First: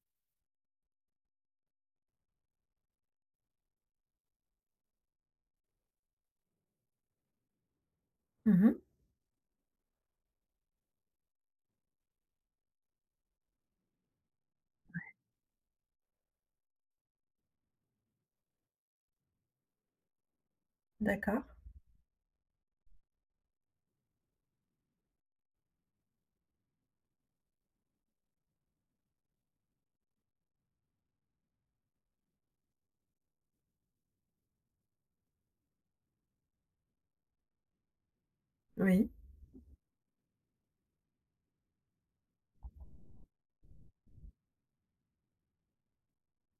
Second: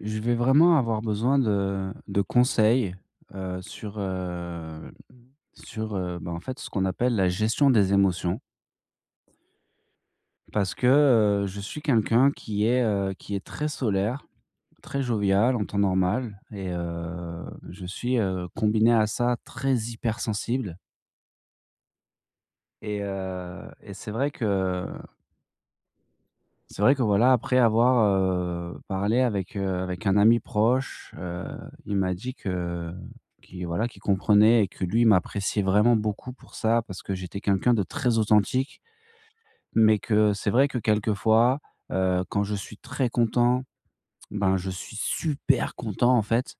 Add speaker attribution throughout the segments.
Speaker 1: Je vais vraiment avoir besoin de conseils, sur, sur, bah, en fait, ce qu'on appelle la gestion des émotions.
Speaker 2: Mmh mh.
Speaker 1: Parce que, je suis quelqu'un qui est très solaire, très jovial en temps normal et je suis, combiné à ça très hypersensible
Speaker 2: D'accord.
Speaker 1: et et c'est vrai que c'est vrai que voilà, après avoir, parlé avec, avec un ami proche, il m'a dit que qu'il voilà, qu'il comprenait et que lui, il m'appréciait vraiment beaucoup pour ça, parce que j'étais quelqu'un de très authentique.
Speaker 2: Oui.
Speaker 1: Mais que c'est vrai que quelquefois, quand je suis très content, ben, je suis super content, en fait.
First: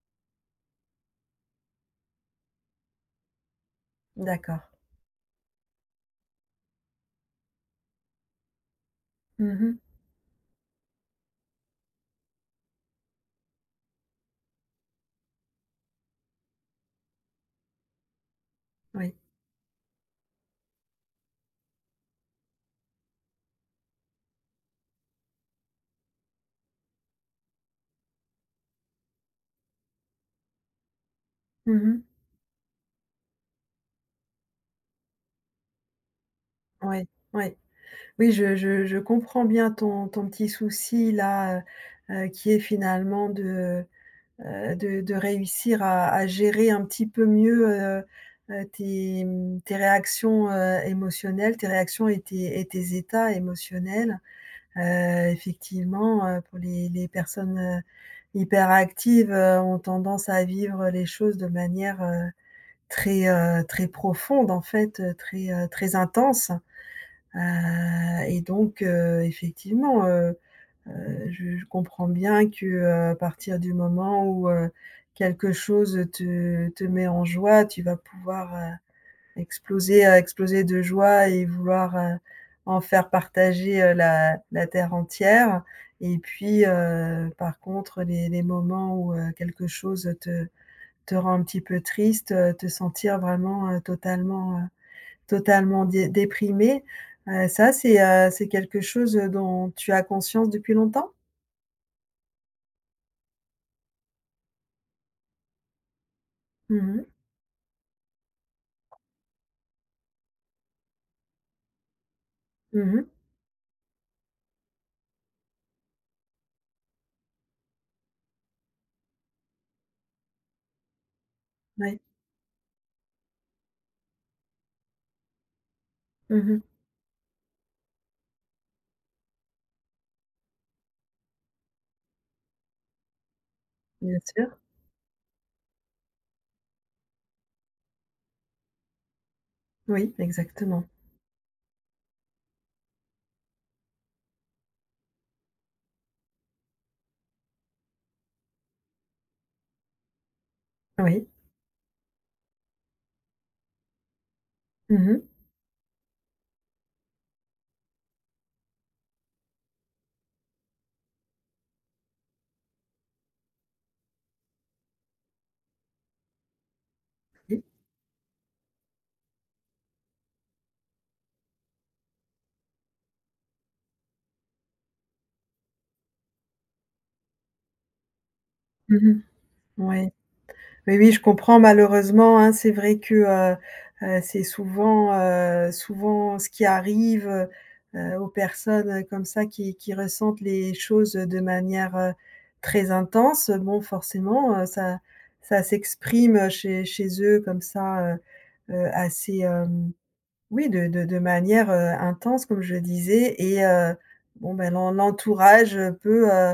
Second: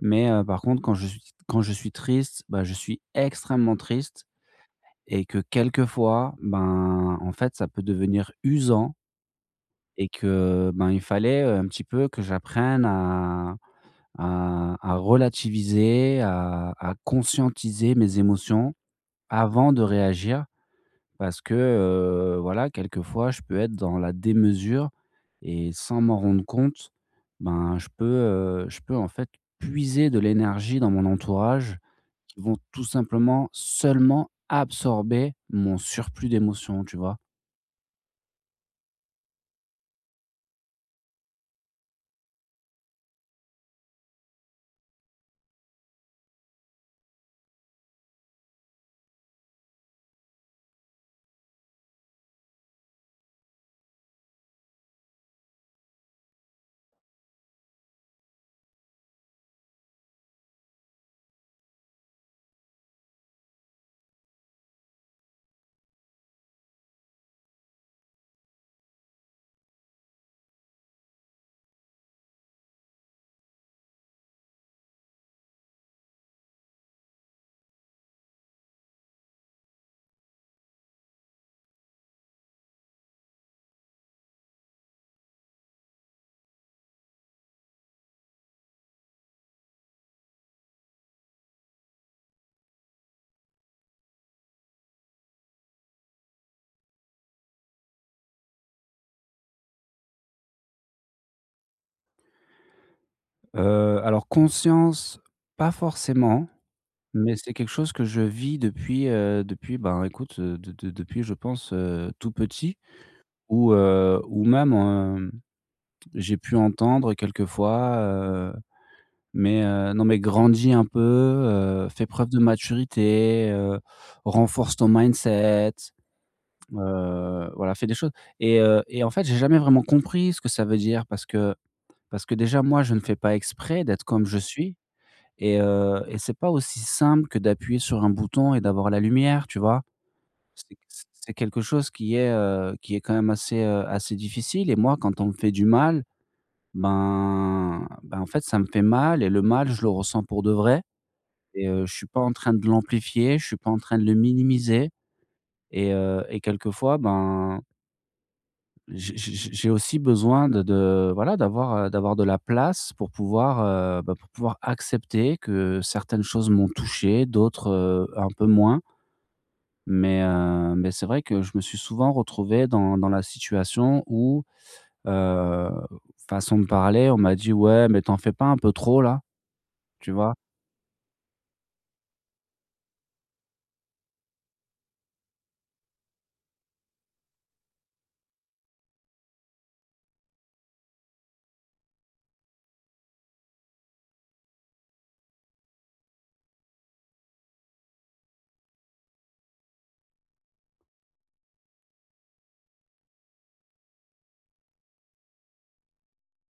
Speaker 1: Mais, par contre, quand je suis triste, ben je suis extrêmement triste
Speaker 2: D'accord.
Speaker 1: et que quelquefois, ben, en fait, ça peut devenir usant
Speaker 2: Mmh mh.
Speaker 1: et que, ben, il fallait, un petit peu que j'apprenne à relativiser, à conscientiser mes émotions
Speaker 2: Oui.
Speaker 1: avant de réagir parce que, voilà, quelquefois, je peux être dans la démesure et sans m'en rendre compte, ben, je peux, en fait, puiser de l'énergie dans mon
Speaker 2: Mmh
Speaker 1: entourage
Speaker 2: mh.
Speaker 1: qui vont tout simplement seulement absorber mon surplus d'émotions, tu
Speaker 2: Oui,
Speaker 1: vois?
Speaker 2: oui. Oui, je comprends bien ton petit souci là, qui est finalement de, de réussir à gérer un petit peu mieux, tes réactions, émotionnelles, tes réactions et tes états émotionnels. Effectivement, pour les personnes, hyperactives, ont tendance à vivre les choses de manière très profonde, en fait, très, très intense, et donc effectivement, je comprends bien que, à partir du moment où, quelque chose te met en joie, tu vas pouvoir, exploser, de joie et vouloir, en faire partager, la terre entière, et puis, par contre, les moments où, quelque chose te rend un petit peu triste, te sentir vraiment, totalement dé déprimé. Ça c'est quelque chose dont tu as conscience depuis longtemps?
Speaker 1: Alors conscience, pas forcément.
Speaker 2: Mmh mh.
Speaker 1: Mais c'est quelque chose que je vis depuis, depuis, ben, écoute, de depuis, je pense, tout petit
Speaker 2: Mmh.
Speaker 1: ou même, j'ai pu entendre quelquefois, mais, non, mais grandis un peu,
Speaker 2: Oui.
Speaker 1: fais preuve de maturité, renforce ton mindset,
Speaker 2: Mmh.
Speaker 1: voilà, fais des choses et et en fait, j'ai jamais vraiment compris ce que ça veut dire parce que déjà moi, je ne fais pas exprès d'être
Speaker 2: Bien
Speaker 1: comme je
Speaker 2: sûr.
Speaker 1: suis. Et et c'est pas aussi simple que d'appuyer sur un bouton et d'avoir la lumière, tu vois?
Speaker 2: Oui,
Speaker 1: C'est
Speaker 2: exactement.
Speaker 1: c'est quelque chose qui est quand même assez, assez difficile et moi, quand on me fait du mal, ben, en fait, ça me fait mal et le mal, je le ressens pour de vrai
Speaker 2: Oui.
Speaker 1: et je suis pas en train de l'amplifier, je suis pas en train de le minimiser
Speaker 2: Mmh.
Speaker 1: et et quelquefois, ben, j'ai aussi besoin de voilà, d'avoir, d'avoir de la place pour pouvoir, bah, pour pouvoir accepter que certaines choses m'ont touché,
Speaker 2: Oui.
Speaker 1: d'autres, un peu moins. Mais c'est vrai que je me suis souvent retrouvé dans la situation où, heu, façon de parler, on m'a dit: «Ouais, mais t'en fais pas un peu
Speaker 2: Mmh
Speaker 1: trop là?»
Speaker 2: mh.
Speaker 1: Tu
Speaker 2: Ouais.
Speaker 1: vois?
Speaker 2: Oui, oui, je comprends, malheureusement, hein, c'est vrai que, c'est souvent ce qui arrive, aux personnes, comme ça, qui ressentent les choses de manière, très intense. Bon, forcément, ça s'exprime, chez eux comme ça, assez, hem oui, de manière, intense, comme je le disais, et bon, ben l'entourage, peut,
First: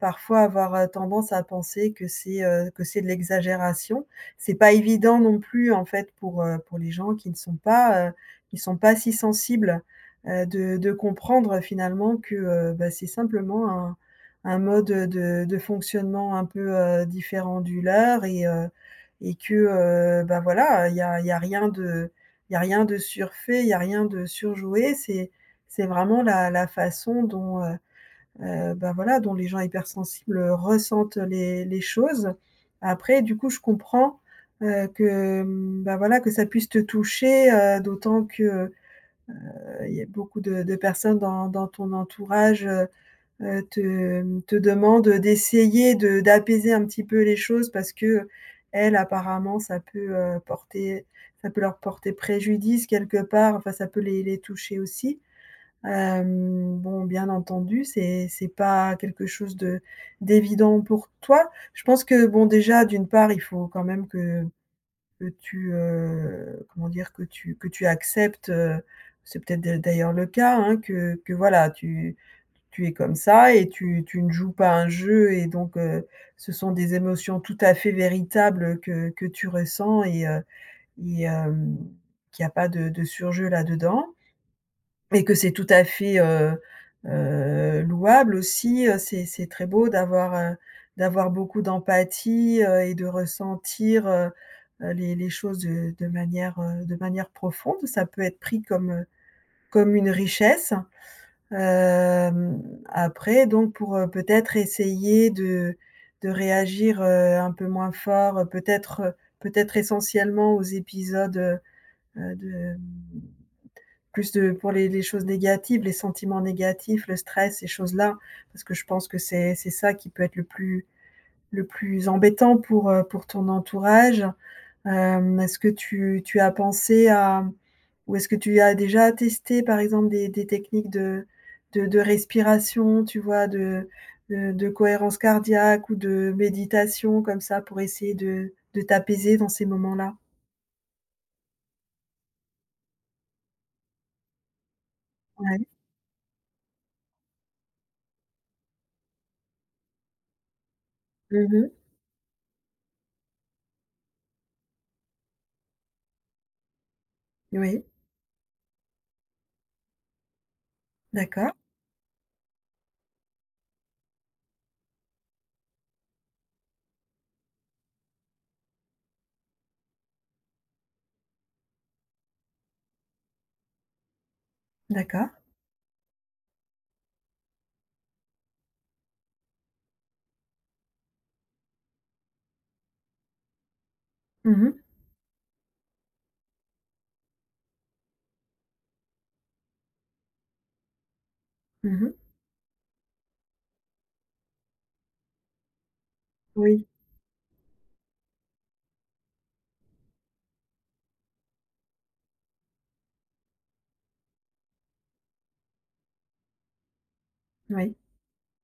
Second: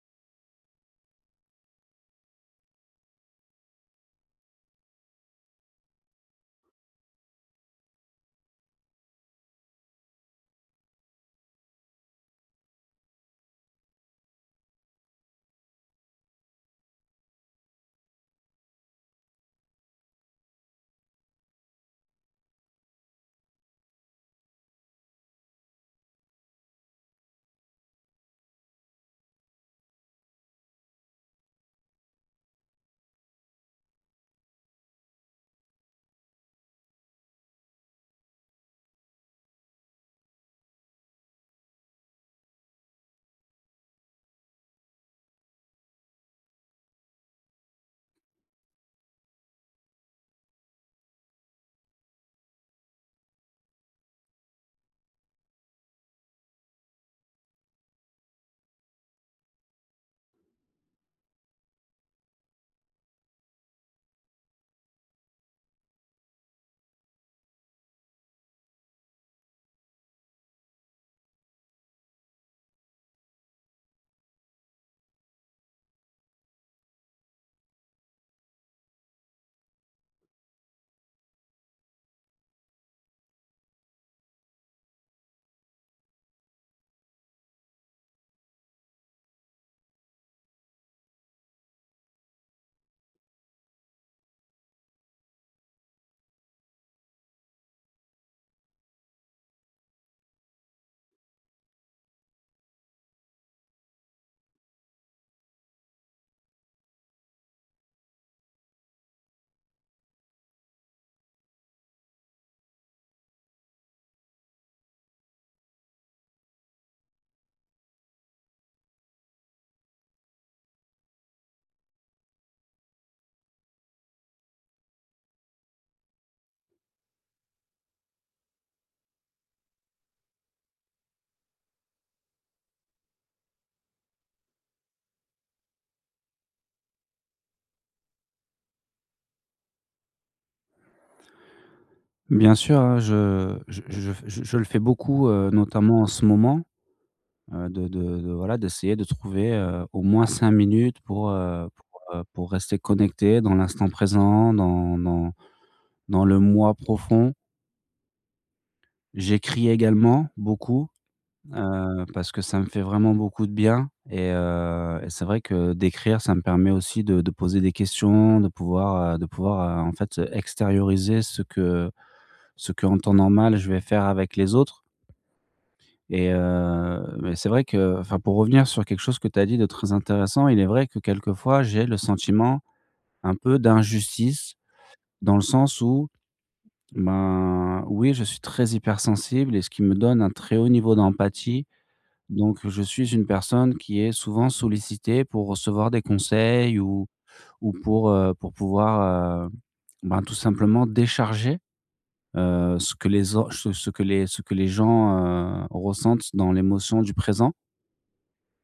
Speaker 2: parfois avoir, tendance à penser que c'est de l'exagération. C'est pas évident non plus, en fait, pour les gens qui ne sont pas, qui sont pas si sensibles, de comprendre finalement que, bah, c'est simplement un mode, de fonctionnement un peu, différent du leur, et que, bah, voilà, il y a rien de il y a rien de surfait, il y a rien de surjoué. C'est vraiment la façon dont, bah, voilà, dont les gens hypersensibles ressentent les choses. Après, du coup, je comprends, bah, voilà, que ça puisse te toucher, d'autant que, il y a beaucoup de personnes dans ton entourage, te demande d'essayer de d'apaiser un petit peu les choses, parce que qu'elles, apparemment, ça peut leur porter préjudice quelque part, enfin ça peut les toucher aussi. Bon, bien entendu, c'est pas quelque chose de d'évident pour toi. Je pense que, bon, déjà, d'une part, il faut quand même que tu, comment dire? Que tu acceptes, c'est peut-être d'ailleurs le cas, hein, que voilà, tu es comme ça et tu ne joues pas un jeu, et donc, ce sont des émotions tout à fait véritables que tu ressens, et qu'il y a pas de surjeu là-dedans, et que c'est tout à fait, louable aussi, c'est très beau d'avoir beaucoup d'empathie, et de ressentir, les choses de manière profonde. Ça peut être pris comme une richesse. Après, donc, peut-être essayer de réagir, un peu moins fort, peut-être essentiellement aux épisodes, heu, de, plus, de, pour les choses négatives, les sentiments négatifs, le stress, ces choses-là. Parce que je pense que c'est ça qui peut être le plus embêtant, pour ton entourage. Est-ce que tu as pensé à, ou est-ce que tu as déjà testé, par exemple, des techniques de respiration, tu vois, de cohérence cardiaque, ou de méditation, comme ça, pour essayer de t'apaiser dans ces moments-là?
Speaker 1: Bien sûr, hein, je le fais beaucoup,
Speaker 2: Ouais.
Speaker 1: notamment en ce moment. De voilà, d'essayer de trouver, au moins 5 minutes
Speaker 2: Mmh.
Speaker 1: pour rester connecté dans l'instant présent, dans le moi profond.
Speaker 2: Oui.
Speaker 1: J'écris également beaucoup,
Speaker 2: D'accord,
Speaker 1: parce que ça me fait vraiment beaucoup de bien et et c'est vrai que d'écrire, ça me permet aussi de poser des questions, de pouvoir, en fait, extérioriser ce que en temps normal je vais faire avec les autres.
Speaker 2: d'accord.
Speaker 1: Mais c'est vrai que enfin, pour revenir sur quelque chose que tu as dit de très intéressant, il est vrai que quelquefois, j'ai le sentiment un peu
Speaker 2: Mmh
Speaker 1: d'injustice
Speaker 2: mh.
Speaker 1: dans le sens où, ben, oui, je suis très hypersensible et ce qui me donne un très haut niveau d'empathie.
Speaker 2: Mmh.
Speaker 1: Donc je suis une personne qui est souvent sollicitée pour recevoir des conseils
Speaker 2: Oui,
Speaker 1: ou pour pouvoir, ben, tout simplement décharger, ce que les au ce ce que les gens, ressentent dans l'émotion du présent.
Speaker 2: oui.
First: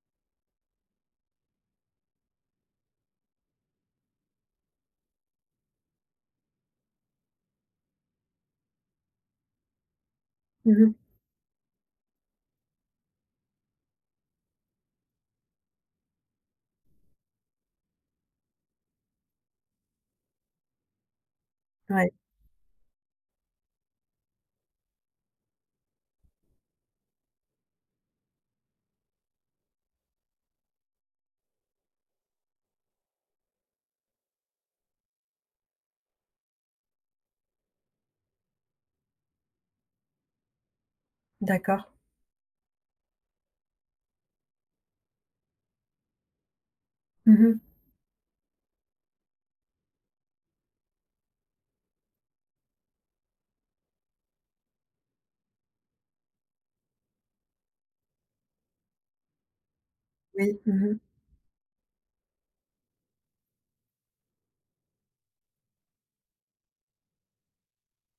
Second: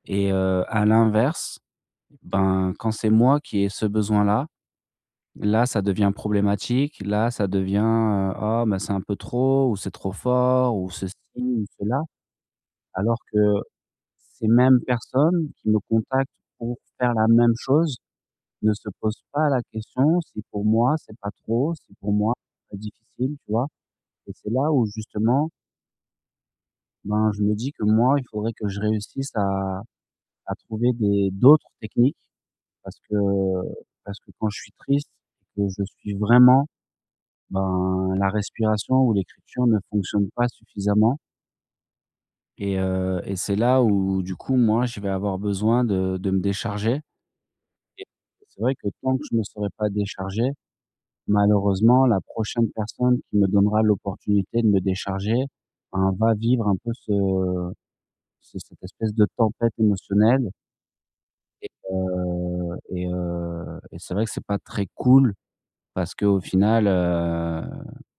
Speaker 1: À l'inverse, ben, quand c'est moi qui ai ce besoin-là, là, ça devient problématique. Là, ça devient, «Oh, bah, c'est un peu trop» ou «C'est trop fort» ou
Speaker 2: Mmh.
Speaker 1: ceci ou cela. Alors que ces mêmes personnes qui me contactent pour faire la même chose ne se posent pas la question si pour moi c'est pas trop, si
Speaker 2: Ouais.
Speaker 1: pour moi c'est pas difficile, tu vois? Et c'est là où justement, ben, je me dis que moi, il faudrait que je réussisse à trouver des d'autres techniques. Parce que parce que quand je suis triste que je suis vraiment, ben, la respiration ou l'écriture ne fonctionne pas suffisamment
Speaker 2: D'accord.
Speaker 1: et et c'est là où du coup, moi, je vais avoir besoin de me décharger
Speaker 2: Mmh.
Speaker 1: et c'est vrai que tant que je ne serai pas déchargé, malheureusement, la prochaine personne qui me donnera l'opportunité de me décharger, ben, va vivre un peu ce cette espèce de tempête émotionnelle,
Speaker 2: Oui. Mmh.
Speaker 1: et c'est vrai que c'est pas très cool. Parce qu'au final,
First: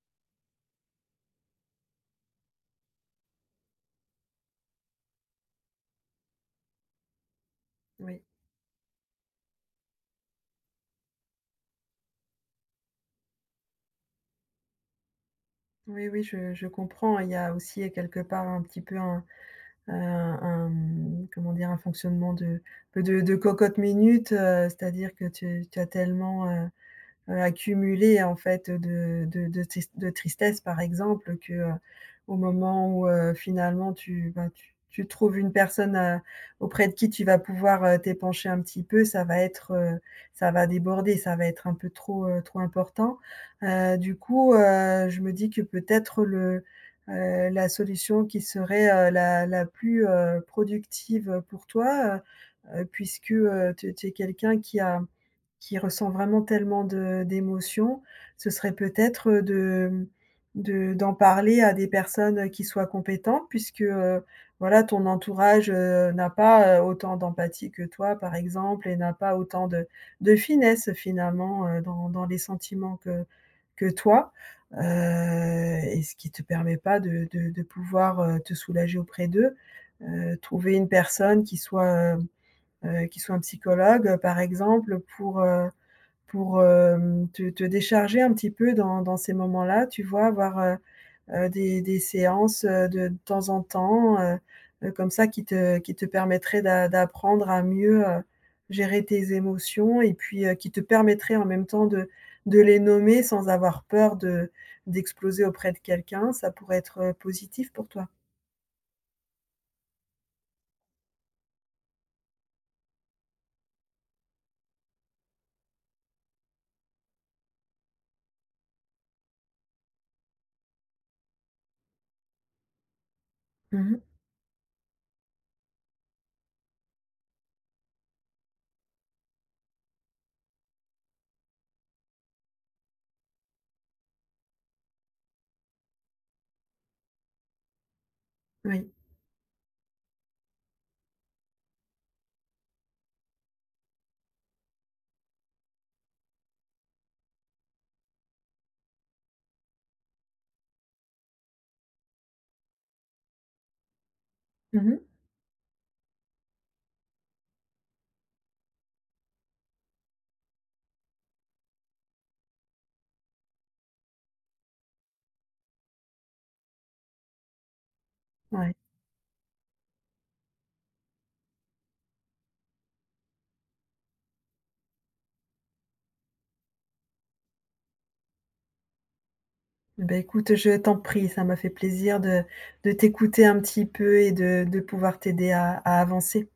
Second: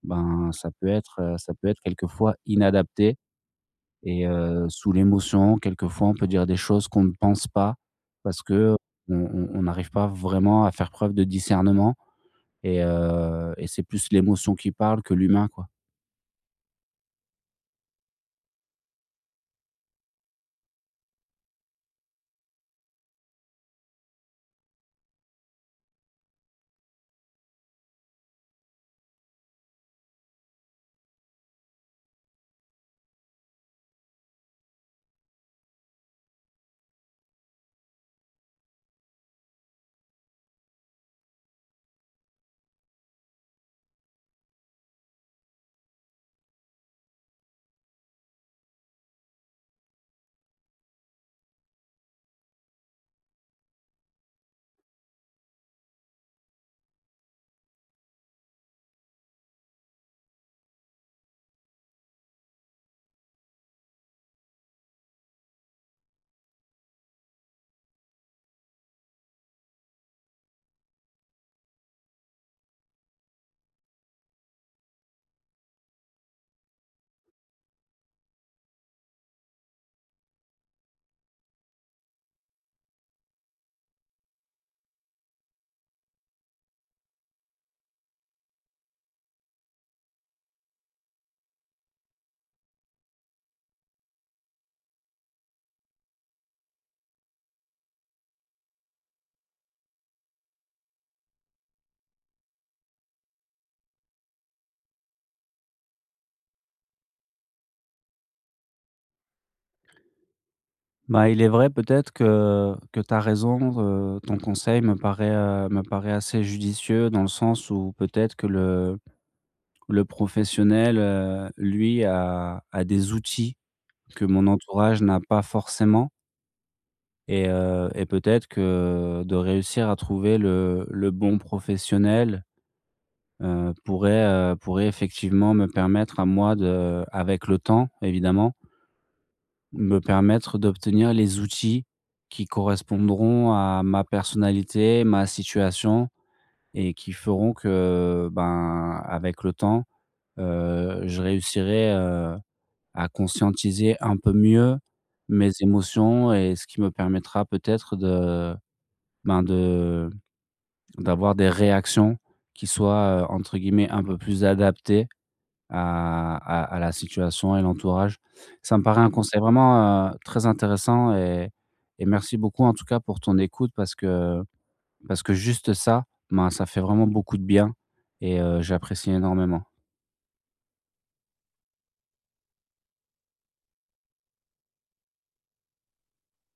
Speaker 1: ben, ça peut être quelquefois inadapté et sous l'émotion, quelquefois, on peut dire des choses qu'on ne pense pas
Speaker 2: Oui.
Speaker 1: parce que on n'arrive pas vraiment à faire preuve de discernement et et c'est plus l'émotion qui parle que l'humain, quoi.
Speaker 2: Oui, oui, je comprends. Il y a aussi quelque part un petit peu un, Heu, un, comment dire? Un fonctionnement de cocotte minute, c'est-à-dire que tu as tellement, accumulé, en fait, de tristesse, par exemple, que, au moment où, finalement, ben, tu trouves une personne, auprès de qui tu vas pouvoir, t'épancher un petit peu, ça va être, ça va déborder, ça va être un peu trop, trop important. Du coup, je me dis que peut-être la solution qui serait, la plus, productive, pour toi, puisque, tu es quelqu'un qui ressent vraiment tellement de d'émotions, ce serait peut-être, de, mmh, de d'en parler à des personnes, qui soient compétentes, puisque, voilà, ton entourage, n'a pas, autant d'empathie que toi, par exemple, et n'a pas autant de finesse, finalement, dans les sentiments que toi, heu et ce qui te permet pas de pouvoir, te soulager auprès d'eux. Trouver une personne qui soit un psychologue, par exemple, pour te décharger un petit peu dans ces moments-là, tu vois? Avoir, des séances, de temps en temps, comme ça, qui te permettraient d'apprendre à mieux, gérer tes émotions, et puis, qui te permettraient en même temps de les nommer sans avoir peur de d'exploser auprès de quelqu'un. Ça pourrait être, positif pour toi?
Speaker 1: Bah, il est vrai peut-être que tu as raison, ton conseil me paraît assez judicieux dans le sens où peut-être que le professionnel, lui a des outils
Speaker 2: Mmh.
Speaker 1: que mon entourage n'a pas forcément et et peut-être que de réussir à trouver le bon professionnel, heu, pourrait, pourrait effectivement me permettre à moi de avec le temps évidemment,
Speaker 2: Oui.
Speaker 1: me permettre d'obtenir les outils qui correspondront à ma personnalité, ma situation et qui feront que, ben, avec le temps, je réussirai, à conscientiser un peu mieux
Speaker 2: Mmh.
Speaker 1: mes émotions et ce qui me permettra peut-être de, ben, de d'avoir des réactions qui soient, entre guillemets, «un peu plus adaptées» à la situation et l'entourage.
Speaker 2: Ouais.
Speaker 1: Ça me paraît un conseil vraiment, très intéressant et merci beaucoup en tout cas pour ton écoute parce que juste ça, ben, ça fait vraiment beaucoup de bien et j'apprécie énormément.
Speaker 2: Ben, écoute, je t'en prie, ça m'a fait plaisir de t'écouter un petit peu et de pouvoir t'aider à avancer.